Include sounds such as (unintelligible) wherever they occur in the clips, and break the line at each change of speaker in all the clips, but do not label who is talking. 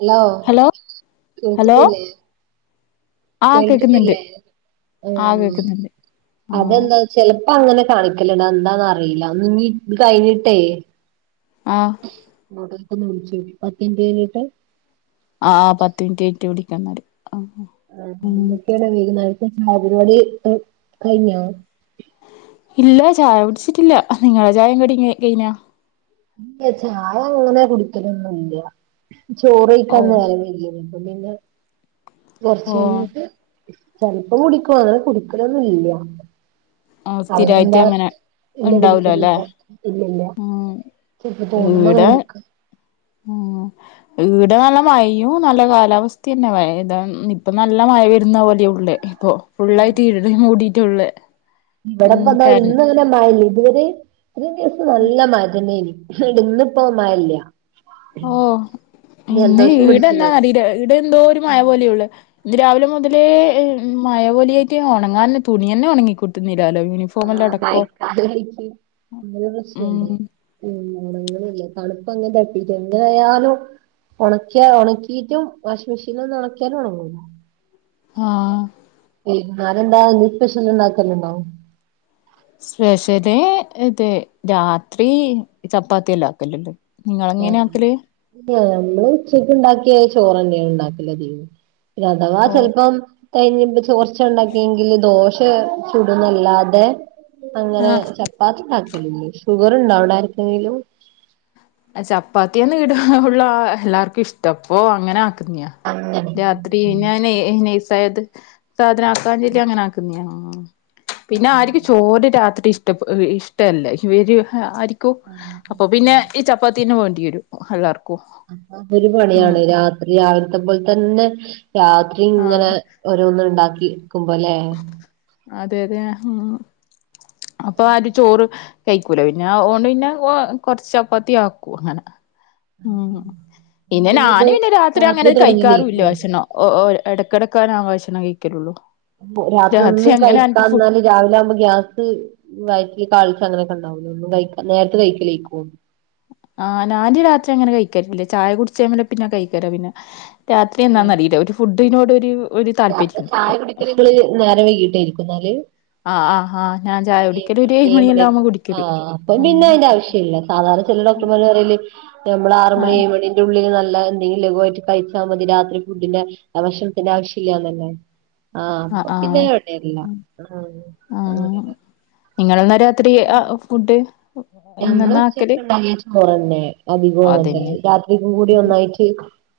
Hello
hello
കേൾക്കുന്നില്ലേ
ആഹ് കേക്കുന്നുണ്ട്
കേൾക്കുന്നില്ലേ
ആഹ്
മ്
കേക്കുന്നുണ്ട് ആഹ്
അതെന്താ ചെലപ്പോ അങ്ങനെ കാണിക്കലണ്ട് അത് എന്താന്നന്ന് അറിയില്ല നീ ഇത് കഴിഞ്ഞിട്ടേ
ആഹ്
ഇങ്ങോട്ടേക്ക് ഒന്ന് വിളിച്ചേ അറ്റന്റ് ചെയ്തിട്ട്
ആഹ് പത്ത് മിനിറ്റ് കഴിഞ്ഞിട്ട് വിളിക്കന്നാല് ആഹ്
കെട്ടിയോന വിളിക്കുന്നെ ചായ പരിപാടി ക്കെ കഴിഞ്ഞോ
ഇല്ല ചായ കുടിച്ചിട്ടില്ല നിങ്ങളുടെ ചായയും കുടി കഴിഞ്ഞ
ഇല്ല ചായ അങ്ങനെ കുടിക്കലൊന്നും ഇല്ല ചോറ് കഴിക്കാൻ
ഓഹ്
നേരം വൈകിയെനു പിന്നില്ലേ കുറച്ച്
ഓഹ്
കഴിഞ്ഞിട്ട് ചിലപ്പം കുടിക്കും അങ്ങനെ കുടിക്കലൊന്നുല്ല
ആഹ്
അവിടെ
സ്ഥിരായിട്ട്
എന്താ
അങ്ങനെ
ഇല്ല
ഉണ്ടാവൂലല്ലേ
കുടിക്കലില്ല ഇല്ലില്ല
ഉം
ചെലപ്പ തോനുന്ന
ഇവിടെ
മകനിക്ക
ഈടെ നല്ല മഴയും നല്ല കാലാവസ്ഥ തന്നെ ഇത ഇപ്പ നല്ല മഴ വരുന്ന പോലെയ ഉള്ളേ ഇപ്പൊ ഫുുള്ളായിട്ട് ഇരുള് മൂടിട്ടുള്ളേ
ഇവിടെപ്പന്താ ഇന്ന് അങ്ങനെ മഴല്ല ഇതുവരെ ഇത്രേം ദിവസം നല്ല മാറ്റംണ്ടേയ്നി ഇവിടെ ഇന്നിപ്പം മഴല്ല
ഓ ഇന്ന്
ജലദോഷം
ഇവിടെ
പിടിച്ച്ണേ
എന്താന്ന് അറിയില്ല ഇവിടെ എന്തോ ഒരു മഴ പോലെയെ ഉള്ളു ഇന്ന് രാവിലെ മുതലേ മഴ പോലിയായിറ്റ് ഒണങ്ങാൻ തുണിയെന്നെ ഒണങ്ങിക്കിട്ടുന്നില്ലാലോ യൂനി
ആഹ് മയക്കലായ്റ്റ് അങ്ങനൊരു പ്രശ്നണ്ട്.
ഉം
ഉം ഒണങ്ങ്ണില്ലെ തണുപ്പങ്ങനെ തട്ടീറ്റ് എങ്ങനായാലും ഒണക്കിയ ഒണക്കീറ്റും വാഷിംഗ് മെഷീനൊന്നും ഒണക്ക്യാലും ഒണങ്ങൂലാ.
ഹാഹ്
വെയ്ന്നാരെന്താ എന്തീം സ്പെഷ്യൽ ഉണ്ടാക്കല്ണ്ടോ?
സ്പെഷല് ഇത് രാത്രി ചപ്പാത്തി എല്ല ആക്കല്ണ്ട്.
ആഹ് ഞങ്ങള് ഉച്ചക്ക് ഉണ്ടാക്കിയ ചോറന്നേണ് ഉണ്ടാക്കല് അധികും. പിന്നെ അഥവാ
ഓ
ചെൽപ്പം കയ്ഞ്ഞ് പ്പ കൊർച്ചാ ഇണ്ടാക്കിയെങ്കില് ദോശെ ചുടും ന്നല്ലാതെ അങ്ങനെ
ആഹ്
ചപ്പാത്തി ഉണ്ടാക്കലില്ലേ ഷുഗർ ഉണ്ടോ അവിടാർക്കെങ്കിലും.
ചപ്പാത്തിയാന്ന് ഈട ഉള്ള എല്ലാർക്കും ഇഷ്ടം അപ്പൊ അങ്ങനെ ആക്കുന്നിയാ.
ആഹ്
രാത്രി ഞാനേ നയ്സായത് സാധനം ആക്കാഞ്ചെലി അങ്ങനെ ആക്കുന്നെയാ.
ആഹ്
പിന്നെ ആരിക്കും ചോര് രാത്രി ഇഷ് ട്ട് ഇഷ്ടല്ല ഇവര് ആരിക്കൂ
ആഹ് ആഹ്
അപ്പൊ
ആഹ്
പിന്നെ ചപ്പാത്തിയെന്നെ വേണ്ടിയേരും എല്ലാർ
അതൊരു പണിയാണ് രാത്രി രാവിൽത്ത പോലെ തന്നെ രാത്രിങ്ങനെ
ആഹ്
ഓരോന്ന് ഇണ്ടാക്കിക്കുമ്പല്ലേ
അതെ അതെ ഹാ അപ്പൊ ആരു ചോറ് കഴിക്കൂല പിന്നെ അവോണ്ട് പിന്നെ ഒ കൊർച്ച് ചപ്പാത്തി ആക്കും അങ്ങനെ. ഉം പിന്നെ ഞാന് പിന്നെ രാത്രി അങ്ങനെ കഴിക്കാറൂല്ല്യ ഭക്ഷണം. ഓ ഒര് എടക്കെടക്ക ഞാൻ ഭക്ഷണം കഴിക്കലൊള്ളൂ.
പൊ രാത്രി ഒന്നും കഴിക്കാന്നാല് രാവിലെ ആകുമ്പോ ഗ്യാസ് വയറ്റിൽ കാൾച അങ്ങനെയൊക്കെ ഇണ്ടാവൂലേ ഒന്നും കഴിക്കാ നേരത്തെ കഴിക്കലേക്കും
ആഹ് ഞാൻ രാത്രി അങ്ങനെ കഴിക്കലില്ല ചായ കുടിച്ചേമലെ പിന്നെ കഴിക്കര പിന്നെ. രാത്രി എന്നാന്നറീല ഒരു ഫുഡിനോട് ഒരു ഒരു
രാത്രി ചായ
താല്പര്യംണ്ട്
കുടിക്കൽ ഇങ്ങള് നേരം വൈകിട്ടേയിരിക്കും ന്നാല്.
ആഹ് ആഹ് ആഹ് ഞാൻ ചായ
ഏഴ്
കുടിക്കല്
മ
ഒരു
ഏഴ്
മണിയെല്ലാം ആവുമ്പോ
മണിയൊക്കാവും.
കുടിക്കല്
അപ്പം
ഉം
പിന്നെ അയിന്റെ ആവശ്യല്ല. സാധാരണ ചില ഡോക്ടർമാര് പറയല് ഞമ്മൾ ആറ് മണി
ആഹ്
ഏഴ് മണി ൻ്റുള്ളില് നല്ല എന്തെങ്കിലും ലഗുവായിട്ട് കഴിച്ചാ മതി. രാത്രി ഫുഡിന്റെ ഭക്ഷണത്തിന്റെ ആവശ് ഇല്ല്യാന്നല്ലേ ആഹ് അപ്പ പിന്നെ എവിടെല്ല ആഹ് അങ്ങനെ
ആഹ്
ലേ
നിങ്ങളെന്നാ രാത്രി ആ അ ഫുഡ്?
ഞമ്മള്
ഇന്നെന്നാ
ഉച്ചക്ക്
ആക്കല്
ഇണ്ടാക്കിയ ചോറന്നെ അധികു അങ്ങൻതന്നെ.
അതന്നെ
രാത്രിക്കും കൂടി ഒന്നായിറ്റ്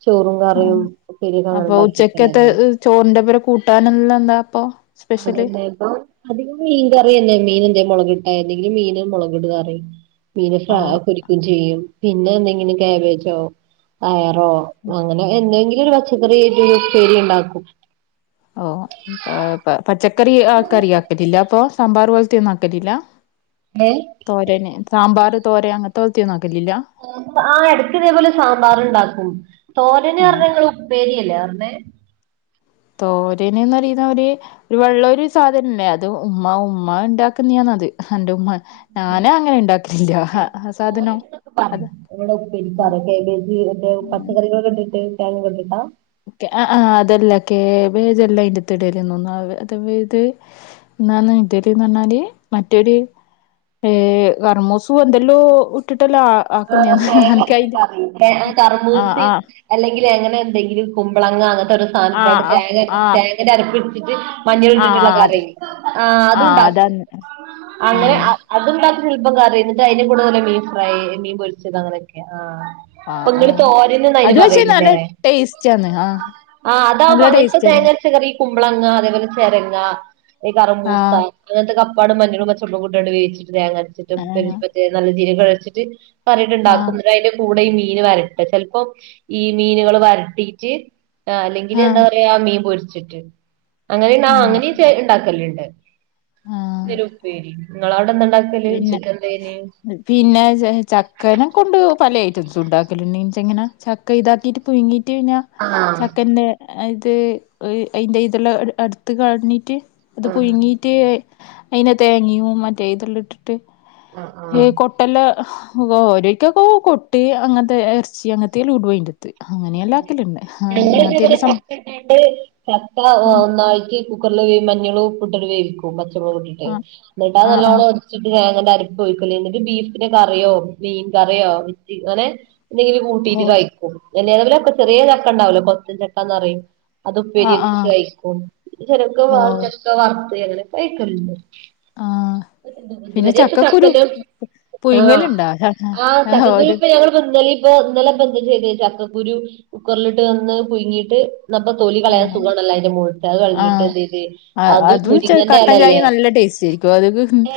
ചോറും
ആഹ്
കറിയും ഉപ്പേരി ഒക്കെ
അപ്പൊ
അങ്ങനെണ്ടാക്കി
ഉച്ചക്കത്തെ
വെക്കലെന്നെ.
ചോറിന്റെ ഒപ്പരം കൂട്ടാനെള്ളന്താ അപ്പൊ? സ്പെഷ്യല്
അതന്നെ പ്പം അധികും മീൻ കറിയെന്നെ മീൻ എന്തെം മൊളക് ഇട്ട എന്തെങ്കിലും മീന് മൊളക് ഇടും കറി മീന് ഫ്ര
ഓ
പൊരിക്കും ചെയ്യും പിന്നെ എന്തെങ്കിലും കേബേജോ (unintelligible) ട്ടോ അങ്ങനെ എന്തെങ്കിലും ഒരു പച്ചക്കറി ആയിറ്റൊരു ഉപ്പേരി ണ്ടാക്കും.
ഓഹ് അപ്പ പ പച്ചക്കറി ആ കറി ആക്കലില്ല അപ്പൊ സാമ്പാർ പോൽത്തെയൊന്നും ആക്കലില്ല.
ഏഹ്?
തോരന് സാമ്പാർ തോര അങ്ങൻത്തെ കോൽത്തിയൊന്നു ആക്കലില്ല.
ആഹ് പ എട്ക്ക് ഇതേപോലെ സാമ്പാർ ണ്ടാക്കും തോരന്
ആ
പർഞാ ഇങ്ങള് ഉപ്പേരിയല്ലേ പർഞ്ഞേ.
തോരന് ന്ന് പറ്യുന്ന ഒര് ഒരു വെള്ള ഒരു സാധനംല്ലേ അത് ഉമ്മ ഉമ്മ ഉണ്ടാക്കുന്നെയാണത് അന്റുമ്മ. ഞാനു അങ്ങനെ ഇണ്ടാക്കലില്ല ആ സാധനം
പറയും
അതാ ആഹ്
പച്ചക്കറികളൊക്കെട്ട്ട്ട് തേങ്ങെക്കെ ഇട്ട്ട്ടാ?
ക്കെ ആഹ് ആഹ് അതല്ല, കേബേജെല്ല അയ്ന്റത്തിടല് തോന്നുന്നു (unintelligible) ന്നാന്ന് ന്റെത് ന്നർഞ്ഞാല് മറ്റൊര് ഏ കർമൂസു എന്തെല്ലോ ഇട്ട്ട്ടെല്ലാ
ആഹ് തേങ്ങര്ച്ച കറി. ഏ
ആഹ്
കർമൂസി
ആഹ്
അല്ലെങ്കില് എങ്ങനെ എന്തെങ്കിലും കുമ്പളങ്ങ അങ്ങൻത്തോരോ സാനട്ടാണ്ട്, തേങ്ങ
ആഹ്
അര്
ആഹ്
തേങ്ങന്റെ അരപ്പ്ട്ത്ത്ട്ട്
ആഹ്
മഞ്ഞള്ട്ടിട്ട്ള്ള
ആഹ്
കറി,
അതെ
ആഹ് അതൂണ്ടാക്കും. അങ്ങനെ
ആഹ്
അ അത്ണ്ടാക്കും (unintelligible) പ്പം കറി. ഇന്ന്ട്ടയ്ന്റെ വല്ല മീൻ ഫ്രൈ, മീൻ പൊരിച്ചത് അങ്ങനെയൊക്കെ ആഹ്.
ആഹ്
അപ്പൊങ്ങള്
ആഹ്
തോരന് ന്നാ അയ്ന്
അത് പക്ഷെ
പറയല്
നല്ല
ലേ?
ടേസ്റ്റാന്ന് ആഹ്
ആഹ് അതാവുമ്പൊ
നല്ല
അങ്ങൻത്തെ
ടേസ്റ്റാന്ന്
തേങ്ങര്ച്ച കറി, ഈ കുമ്പ്ളങ്ങ അതേപോലെ ചെരങ്ങ, ഈ കറ്മൂസാ
ആഹ്
അങ്ങത്തെക്കെ അപ്പാടും മഞ്ഞളും, പച്ചൊളകും കൂട്ടിയാണ്ട് വേവിച്ചിട്ട് തേങ്ങര്ച്ചിട്ട്
ആഹ്
മറ്റേ നല്ല ജീരകം അരച്ച്ട്ട് (unintelligible)
ആഹ്
ണ്ടാക്കും, ന്ന്ട്ടയ്ന്റെ കൂടെ ഈ മീൻ വരട്ട. ചെൽപ്പം ഈ മീനുകള് വരട്ടീറ്റ് ആഹ് അല്ലെങ്കില് ന്താ
ആഹ്
പറയാ മീൻ പൊരിച്ചിട്ട് അങ്ങനെ ന്നാ
ആഹ്
അങ്ങനി ചെ ഇണ്ടാക്കല്ണ്ട്.
ആഹ്
ന്തേലുപ്പേരി ങ്ങളോടെ എന്താണ്ടാ
പിന്നെ പിന്നെ (unintelligible) ചക്കനെ കൊണ്ട് പല ഐറ്റംസും ഇണ്ടാക്കലണ്ട് ൻച്ചങ്ങനെ. ചക്ക ഇതാക്കീട്ട് പുയ്ങ്ങീട്ട് പിന്ന,
ആഹ്
ചക്കന്റെ അ ഇത് അയ്ന്റെ ഇതെല്ലാം എട് അട്ത്ത് കൾഞ്ഞീട്ട് അത്
ആഹ്
പുയ്ങ്ങീട്ട് അയ്നെ തേങ്ങ്യൂം മറ്റേ ഇതെല്ലം ഇട്ടിട്ട്
ആഹ്
ഹേ
ആഹ്
കൊട്ടല്ല വോ ഓരീക്കൊക്കെ കൊട്ടീ അങ്ങൻത്തെ എർച്ചി അങ്ങനത്തീലു ഇടു (unintelligible)
(unintelligible) ചക്ക
സം
ഇട്ടാണ്ട് ചക്ക ഒന്നായ്റ്റ് കുക്കർല് വേം മഞ്ഞളും ഉപ്പുട്ടണ് വേവിക്കും, പച്ചൊമളകൂട്ട്ട്ട്.
ആ
ഇന്ന്ട്ടത്
ആ ആ ആ
നല്ലോണം ച്ച്ട്ട് ഞാനയ്ന്റെ അരപ്പൊയ്ക്കല്, എന്നിട്ട് ബീഫിന്റെ കറിയോ, മീൻ കറിയോ ഇങ്ങനെ എന്തെങ്കിലും
ഓ
കൂട്ടിട്ട് കഴിക്കും. (unintelligible) ചെറ്യേ ചക്കണ്ടാവൂലേ, കൊത്തൻ ചക്കാന്ന് പറയും. അത്
ആ ആ
ഉപ്പേരിയാക്കി കഴിക്കും. പിന്നെ (unintelligible) ചക്ക
ഓ
വറുത്ത് അങ്ങനൊക്കെ കഴിക്കല്ണ്ട്.
ആ
(inaudible) ഇതു
പിന്നെ
വരേപ്പ
ചക്കക്കുരു
ചക്കല് ആഹ്,
പുഴുങ്ങലുണ്ടോ
ആഹ്
ആ, ഒരു
ചക്കക്കുരുപ്പൊ ഞങ്ങള്പ്പ ഇന്നലിം ഇപ്പെ ഇന്നലെപ്പ എന്ത ചെയ്തെ, ചക്കക്കുരു കുക്കർല്ട്ട് നന്നായ് പുഴുങ്ങീട്ട് ഇന്നപ്പ തൊലി കളയാൻ
ആഹ്
സുഖാണല്ലൊ അയ്ന്റെ മോൾത്തെ. അത്
ആഹ്
കൾഞ്ഞ്ട്ടെന്തെയ്ത്, അതും മുരിങ്ങന്റെലല്ലേ
ടേസ്റ്റേ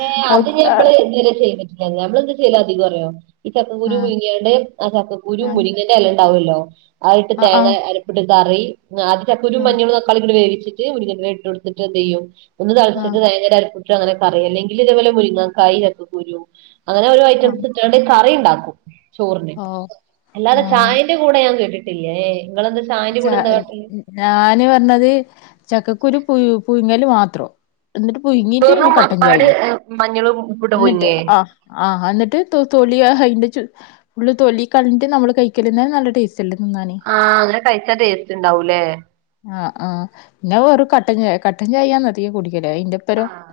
ഏഹാ അത് ഞാൻ ഇപ്പള് ഇത് വരേ ചെയ്തിട്ടി എ ഞമ്മളെന്ത ചെയ്യല് അധികറ്യോ, ഈ ചക്കക്കുരു
ആഹ്
പുയ്ങ്ങ്യാണ്ട്, ആ ചക്കക്കുരു മുരിങ്ങന്റെല ണ്ടാവൊല്ലോ. അത്ട്ട് തേങ്ങ
ആഹ്
അരപ്പ്ട്ട് കറി ആദ്യം ചക്കുരും
ആഹ് ആഹ്
മഞ്ഞളും തക്കാളിക്കിട്ട് വേവിച്ച്ട്ട്, മുരിങ്ങന്റെല ഇട്ടൊട്ത്ത്ട്ട് എന്തെയ്യും ഒന്ന് തെളച്ച്ട്ട്
ആഹ്
തേങ്ങന്റെ അര്പ്പ് (unintelligible) അങ്ങനെ പറയ, അല്ലെങ്കില് ഇതേപോലെ മുങ്ങക്കായിം ചക്കക്കുരും. അങ്ങനെ ഓരോ
ആഹ്
ഐറ്റംസ്ട്ടാ കറിണ്ടാക്കും ചോറിന്.
ഓഹ്
അല്ലാതെ
ആഹ്
ചായന്റെ കൂടെ ഞാൻ കേട്ടിട്ടില്ല ഏ ഇങ്ങളെന്ത
ച ഞാന് പർഞ്ഞത് ചക്കക്കുരു പുയു പുയ്ങല് മാത്രം. എന്നിട്ട് പുയുങ്ങീട്ട് പിന്നെ
വെറും അപ്പാട്
കട്ടഞ്ചായയും.
മഞ്ഞളും ഉപ്പിട്ട്
എന്നിട്ട്
പുഴുങ്ങേ
ആഹ് ആഹ് എന്നിട്ട് തൊ തൊലിയ അയ്ന്റെ ചു ഫുള്ള് തൊലി കൾഞ്ഞിട്ട് നമ്മള് കഴിക്കല്ന്നേ നല്ല ടെസ്റ്റല്ലെ തിന്നാന്
ആഹ് അങ്ങനെ കയ്ച്ചാ ടെസ്റ്റ്‌ണ്ടാവുലേ?
ആഹ് ആഹ്. പിന്നെ വെറും കട്ടൻചായ കട്ടൻചായാന്ന് അധികം കുടിക്കല് അയ്ന്റൊപ്പരം.
ആഹ്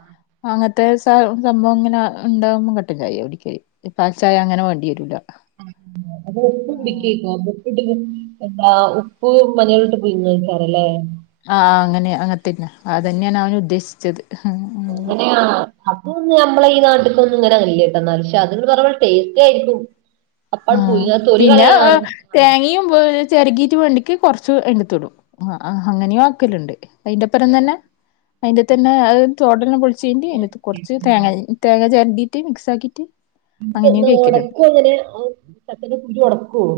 അങ്ങ ത്തേ സ സംഭവം ഇങ്ങനെ ഇണ്ടാവുമ്പൊ കട്ടൻചായ് യാ കുടിക്കല്, പാൽചായ അങ്ങനെ വാണ്ടി വെരൂല.
അപ്പൊ ഉപ്പ് പിടിക്കെയ്ക്കും, അപ്പൊ ഉപ്പ്ട്ട് ട്ട് എന്താ ഉപ്പ് മഞ്ഞളൂട്ട് പുയ്ങ്ങെയ്ക്കാരലേ?
ആഹ് അങ്ങനെ അങ്ങൻത്തന്ന്യ. അതന്ന്യാണവന് ഉദ്ദേശിച്ചത്.
അങ്ങനെയ അതൊന്ന് നമ്മള ഈ നാട്ടന്ന് ഇങ്ങനെ അങ്ങനല്ലട്ടന്നാ പക്ഷെ അന്ന് പറയുമ്പൊ ടേസ്റ്റ് ആയിരിക്കും അപ്പാട്
ആഹ്
പുഴുങ്ങാ തൊലി
പിന്നാ
കളയാ
തേങ്ങയും (unintelligible) ചെറകീട്ട് വേണ്ടിക്ക് കൊറച്ച് എടുത്തുടും അഹ് അങ്ങനെയും ആക്കലിണ്ട് അതിന്റെപ്പറം തന്നെ അതിന്റെ തന്നെ അത് തോടന്നെ പൊളിച്ച് കഴിഞട്ട് അതിന്റാത്ത് കുറച്ച് തേങ്ങ തേങ്ങ ചെരണ്ടീട്ട് മിക്സ് ആക്കീട്ട്
ഇത് എന്നാ എടക്കങ്ങനെ സച്ചിന്റെ (unintelligible)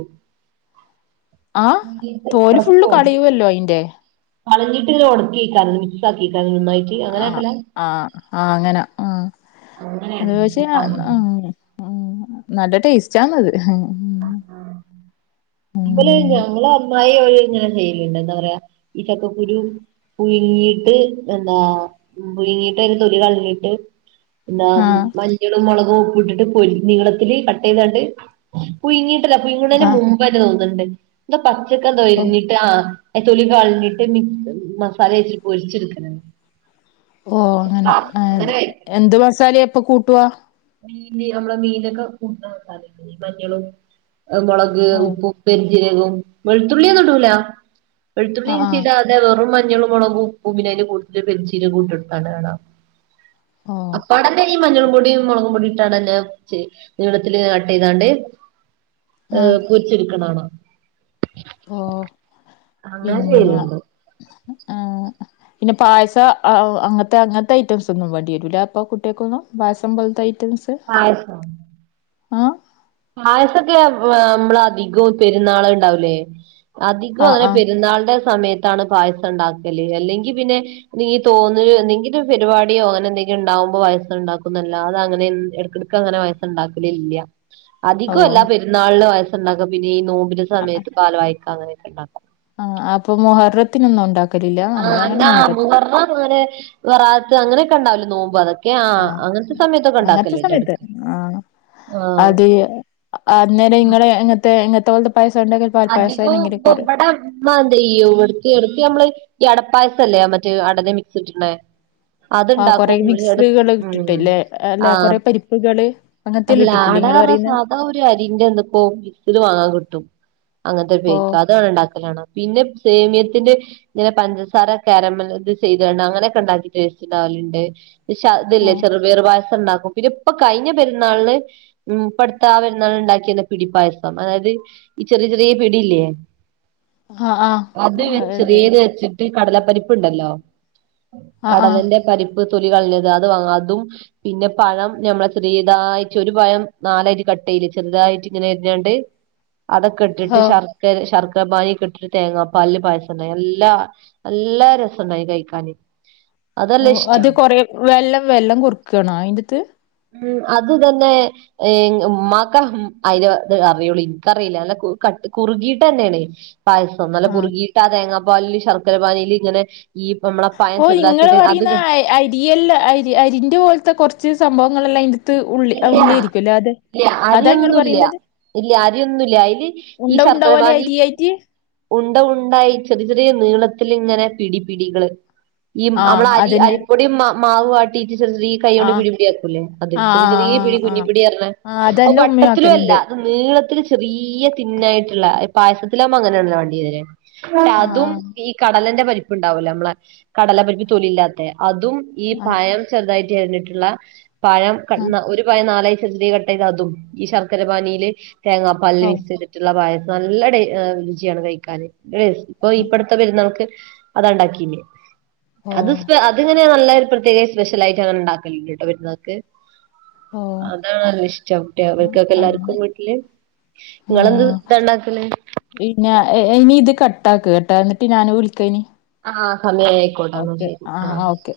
ആഹ് തോല് ഫുള്ള് കളയുവല്ലൊ അയിന്റെ
കളഞ്ഞിട്ടില്ലെ ഒടക്കിവെക്കാന്ന്
ആഹ് ആഹ് ആഹ് അങ്ങന ആഹ് അത്
അങ്ങനെയാണ്
പക്ഷെ
കൂട്ടാൻ
ആഹ്
പോണത്
അഹ് നല്ല ടേസ്റ്റാന്നത്
ആഹ് നമ്മല്
ഉം
ഞങ്ങള് അമ്മായി ഓരിങ്ങനെ ചെയ്യലിണ്ട് എന്താ പറയാ ഈ ചക്കക്കുരു പുഴുങ്ങീട്ട് എന്താ പുഴുങ്ങീട്ടതിന്റെ തൊലി കളഞ്ഞിട്ട് എന്താ
ആഹ്
മഞ്ഞളും മുളകും ഉപ്പിട്ടിട്ട് പൊരി നീളത്തില് കട്ടെയ്തട്ട് പുഴുങ്ങീട്ടല്ല പുഴുങ്ങണേന്
ആഹ്
മുമ്പെ ആന്ന് തോന്നണിണ്ട് എന്തോ പച്ചക്കെന്തോ
ഓഹ്
അരിഞ്ഞി ട്ട് ആഹ് തൊലി കളഞ്ഞിട്ട് മിക് മസാല തേച്ച് പൊരിച്ചടുക്കണ്
ഓഹ് അങ്ങനെ ആത്‌
അങ്ങനെ കഴിക്കും
എന്ത് മസാലയാ അപ്പ കൂട്ടുവാ
മീന് നമ്മളെ മീനൊക്കെ കൂട്ടണ മസാലയില്ലെ മഞ്ഞളും മുളക്
ഓഹ്
ഉപ്പും പെരിംജീരകവും വെളുത്തുള്ളിയൊന്നും ഇടൂല വെളുത്തുള്ളി
ആഹ്
ഇഞ്ചി
ആഹ്
ഇടാ തെ വെറും മഞ്ഞളും മൊളകും ഉപ്പും പിന്നതിന്റെ കൂട്ടത്തില് പെരിംജീരകവും ഇട്ടിട്ടാണ് കാണാം
ഓഹ്
അപ്പാടന്റെ ഈ മഞ്ഞള്പൊടിയും മുളകു പൊടീട്ടാണന്റ് ച്ച് നീളത്തില് കട്ടെയ്താണ്ട്
ആഹ്
വെച്ചിരിക്കണാണോ
ഓഹ്
അങ്ങനെ
പിന്ന
ചെയ്യലുണ്ട്
ആഹ് പിന്ന പായസ അഹ് അങ്ങനത്തെ അങ്ങനത്തെ ഐറ്റംസ് ഒന്നും വേണ്ടി വരൂല്ല അപ്പൊ കുട്ടികക്കൊന്നും പായ്സം പോലത്ത ഐറ്റംസ്
(unintelligible)
ആഹ്
പായസൊക്കെ ആഹ് നമ്മള അധികവും പെരുന്നാള് എണ്ടാകൂലേ അധികോം
ആഹ്
അങ്ങനെ
ആഹ്
പെരുന്നാളിന്റെ സമയത്താണ് പായസം എണ്ടാക്കല് അല്ലെങ്കി പിന്നെ എനിക്ക്‌ തോന്നണ് എന്തെങ്കിലും പരിപാടിയോ അങ്ങനെ എന്തെങ്കി ഇണ്ടാകുമ്പോ പായസം ഇണ്ടാക്കുന്നല്ലാതങ്ങനെ എൻ എടക്കെട ക്കങ്ങനെ പായസ്സെണ്ടാക്കലില്ല അധികല്ല
ഓഹ്
പെരുന്നാളിന് പായസെണ്ടാക്ക പിന്നെ ഈ നോമ്പിന്റെ സമയത്ത് പാല് വായിക്ക അങ്ങനെയൊക്കെ ഇണ്ടാ
ആഹ് അപ്പൊ മൊഹറത്തിനൊന്നും ഒണ്ടാ
ആഹ് (unintelligible) മുഹറം അങ്ങനെ വെറാത്ത് അങ്ങനെയൊക്കെ എണ്ടാവുല്ലെ നോമ്പ് അതൊ ക്കെ ആഹ് അങ്ങനത്തെ സമയത്തൊക്കെ
അങ്ങനത്തെ
എണ്ടാക്കലിണ്ട്
സമയത്ത്
എടക്ക്
ആഹ്
ആഹ്
അത് അന്നേരം ഇങ്ങളെ എങ്ങനത്തെ എങ്ങനത്തെ പോലത്തെ പായസം എണ്ടാക്കല്
അതികോം ഇപ്പ ഇവിട ഉമ്മാന്ത്‌ ചെയ്യും ഇവിടുത്തി എടക്ക് നമ്മള് ഈ അടപ്പായസില്ലേ മറ്റേ അടെട മിക്സ്ട്ടിള്ളെ
ആഹ് കൊറെ
അതെണ്ടാക്കും എടക്ക്
മിക്സുകള്
ഉം
ഇട്ടിട്ടില്ലേ അല്ല
ആഹ്
കൊറെ പരിപ്പുകള് അങ്ങനത്തെല്ലേ
അല്ല
ഇട്ടിട്ടുള്ളൂ
അടാ
ഇങ്ങള്
പറഞ്ഞ
പറയുന്നെ
സാധാ ഒരു അരിന്റെന്തിപ്പോ മിക്സിഡ് വാങ്ങാൻ കിട്ടും അങ്ങനത്തെ
ഓഹ്
ഉപയോഗിക്കാ അതാണെണ്ടാക്കല് കാണാ പിന്നെ സേമിയത്തിന്റെ പിന്നെ പഞ്ചസാര കാരമല് ഇത് ചെയ്തണ അങ്ങനെക്കെ ഇണ്ടാക്കീട്ട് ടേസ്റ്റിണ്ടാവലിണ്ട് ശ ഇതില്ലേ
ആഹ്
ചെറുപയറ് പായസം ഇണ്ടാക്കും. പിന്നെ ഇപ്പ കഴിഞ്ഞ പെരുന്നാളിന് ഉം പ്പടുത്താ പെരുന്നാളിന് ഉണ്ടാക്കിന്ന് പിടിപ്പായസം അതായത് ചെറിയ ചെറിയ പിടില്ലേ
ആഹ്
അത് വെ
ആഹ് അതെ
ചെറിയത് വെച്ച കടലപ്പരിപ്പ്ണ്ടല്ലോ
ആഹ് ആഹ്
കടലന്റെ പരിപ്പ് തൊലി കളഞ്ഞത് അത് വാങ്ങ അതും പിന്നെ പഴം ഞമ്മളെ ചെറിയേതായിട്ട് ഒരു പഴം നാലായിട്ട് കട്ടേയ്യൂലെ ചെറുതായിട്ട് ഇങ്ങനെ അരിഞ്ഞാണ്ട് അതൊക്കെ ഇട്ടിട്ട്
ഓഹ്
ശർക്കര ശർക്കര പാനി ഒക്കെ ഇട്ടിട്ട് തേങ്ങാപ്പല് പായസം (unintelligible) എല്ലാ നല്ലരസണ്ടായ്ന്ന് കൈക്കാന്
ഓഹ് അത് കൊറെ വെള്ളം വെള്ളം കുറക്കാണോ അയിന്റത്
ഉം അത തന്നെ ഏഹ് ഉമ്മാക്കാ അയിന്റെ ഇത് അറിയുള്ളൂ ഇൻക്കറിയില്ല നല്ല കട്ട് കുറുകീട്ടന്നേണ് പായസം. നല്ല
ആഹ്
മുറുകിയിട്ട് ആ തേങ്ങാപ്പാലിൽ ശർക്കര പാനീല് ഇങ്ങനെ ഈ പ്പം നമ്മളെ പയം ചെുതാക്കിയിട്ട് അത്
(unintelligible) അരിയല്ലാം അരി അരിന്റെ പോലത്തെ കുറച്ച് സംഭവങ്ങളെല്ലാം ഇ ത് ഉള്ളി അത്‌ ഉള്ളി ആയിരിക്കുല്ലേ അതെ
ഇല്ല
അതാ ഇങ്ങള്
അരിയൊന്നുല്ല
പറയുന്നത്
ഇല്ല ആരിയൊന്നുല്ല അയ്ല് ഈ ശർക്കര പാനി
യെറ്റ്
ഉണ്ട ഉണ്ടായി ചെറിയ ചെറിയ നീളത്തില്ങ്ങനെ പിടി പിടികള് ഈ നമ്മള
ആഹ്
അരി
അതന്നെ
അരി പൊടിമാവ് മാവ് വാട്ടീറ്റ് ചെറി ചെറീ കയ്യോണ്ട്
ആഹ്
പിടിപിടിയ ആക്കൂല്ലെ അത്
ആഹ്
ചെറി ചെറിയ
ആഹ്
പിടി കുഞ്ഞി
ആഹ്
പിടി പറഞ്ഞ
ആഹ്
അത്
അതന്നെ ഉമ്മയും
വട്ടത്തിലും അല്ല
ആക്കലുണ്ട്
നീളത്തില് ചെറിയ തിന്നായിട്ടുള്ള പായസത്തിലാവുമ്പോ അങ്ങനെയാണല്ലോ വണ്ടിയ (unintelligible) അതും
ആഹ്
ഈ കടലന്റെ പരിപ്പ് ഉണ്ടാവലോ നമ്മളെ കടല പരിപ്പ് തൊലില്ലാത്ത അതും ഈ
ആഹ്
പഴം ചെറുതായിട്ട് അരിഞ്ഞിട്ടുള്ള പഴം കട്
ആഹ്
ഒരു പായം നാലായി ചെറി ചെറിയ അയ്ലതും ഈ ശർക്കര പാനിയില് തേങ്ങാ പാനില്
ഓ
മിക്സ് ചെയ്ത് ട്ട്ള്ള പായസം നല്ലടേ രുചിയാണ് കഴിക്കാന് ഇപ്പൊ ഇപ്പടുത്തെ പെരുന്നാൾക്ക് അതാണ്ടാക്കീന്ന്
ഓഹ്
അത്പ്പ അതിങ്ങനെ നല്ലാര് (unintelligible) ചെലേ സ്പെഷ്യലായിട്ട് അങ്ങനെണ്ടാക്കല്ട്ടോ പെരുന്നാക്ക്
ഓഹ്
അതാണല്ലോ ഇഷ്ടം കുട്ടിയ ഇവൽക്കൊക്കെ
അങ്ങനെ
എല്ലാർക്കും വീട്ടില്.
ആഹ്
നിങ്ങളെന്ത്താണ്ടാക്കല്
പിന്നെ ഇനി ഇത് കട്ടാക്ക്കെട്ടാ ന്നിട്ട് ഞാന് വിളിക്ക ഇനി
ആഹ് സമയായി ആയിക്കോട്ടാ. എന്നാ
ഓക്കെ
ശരി ആഹ്
ഓക്കെ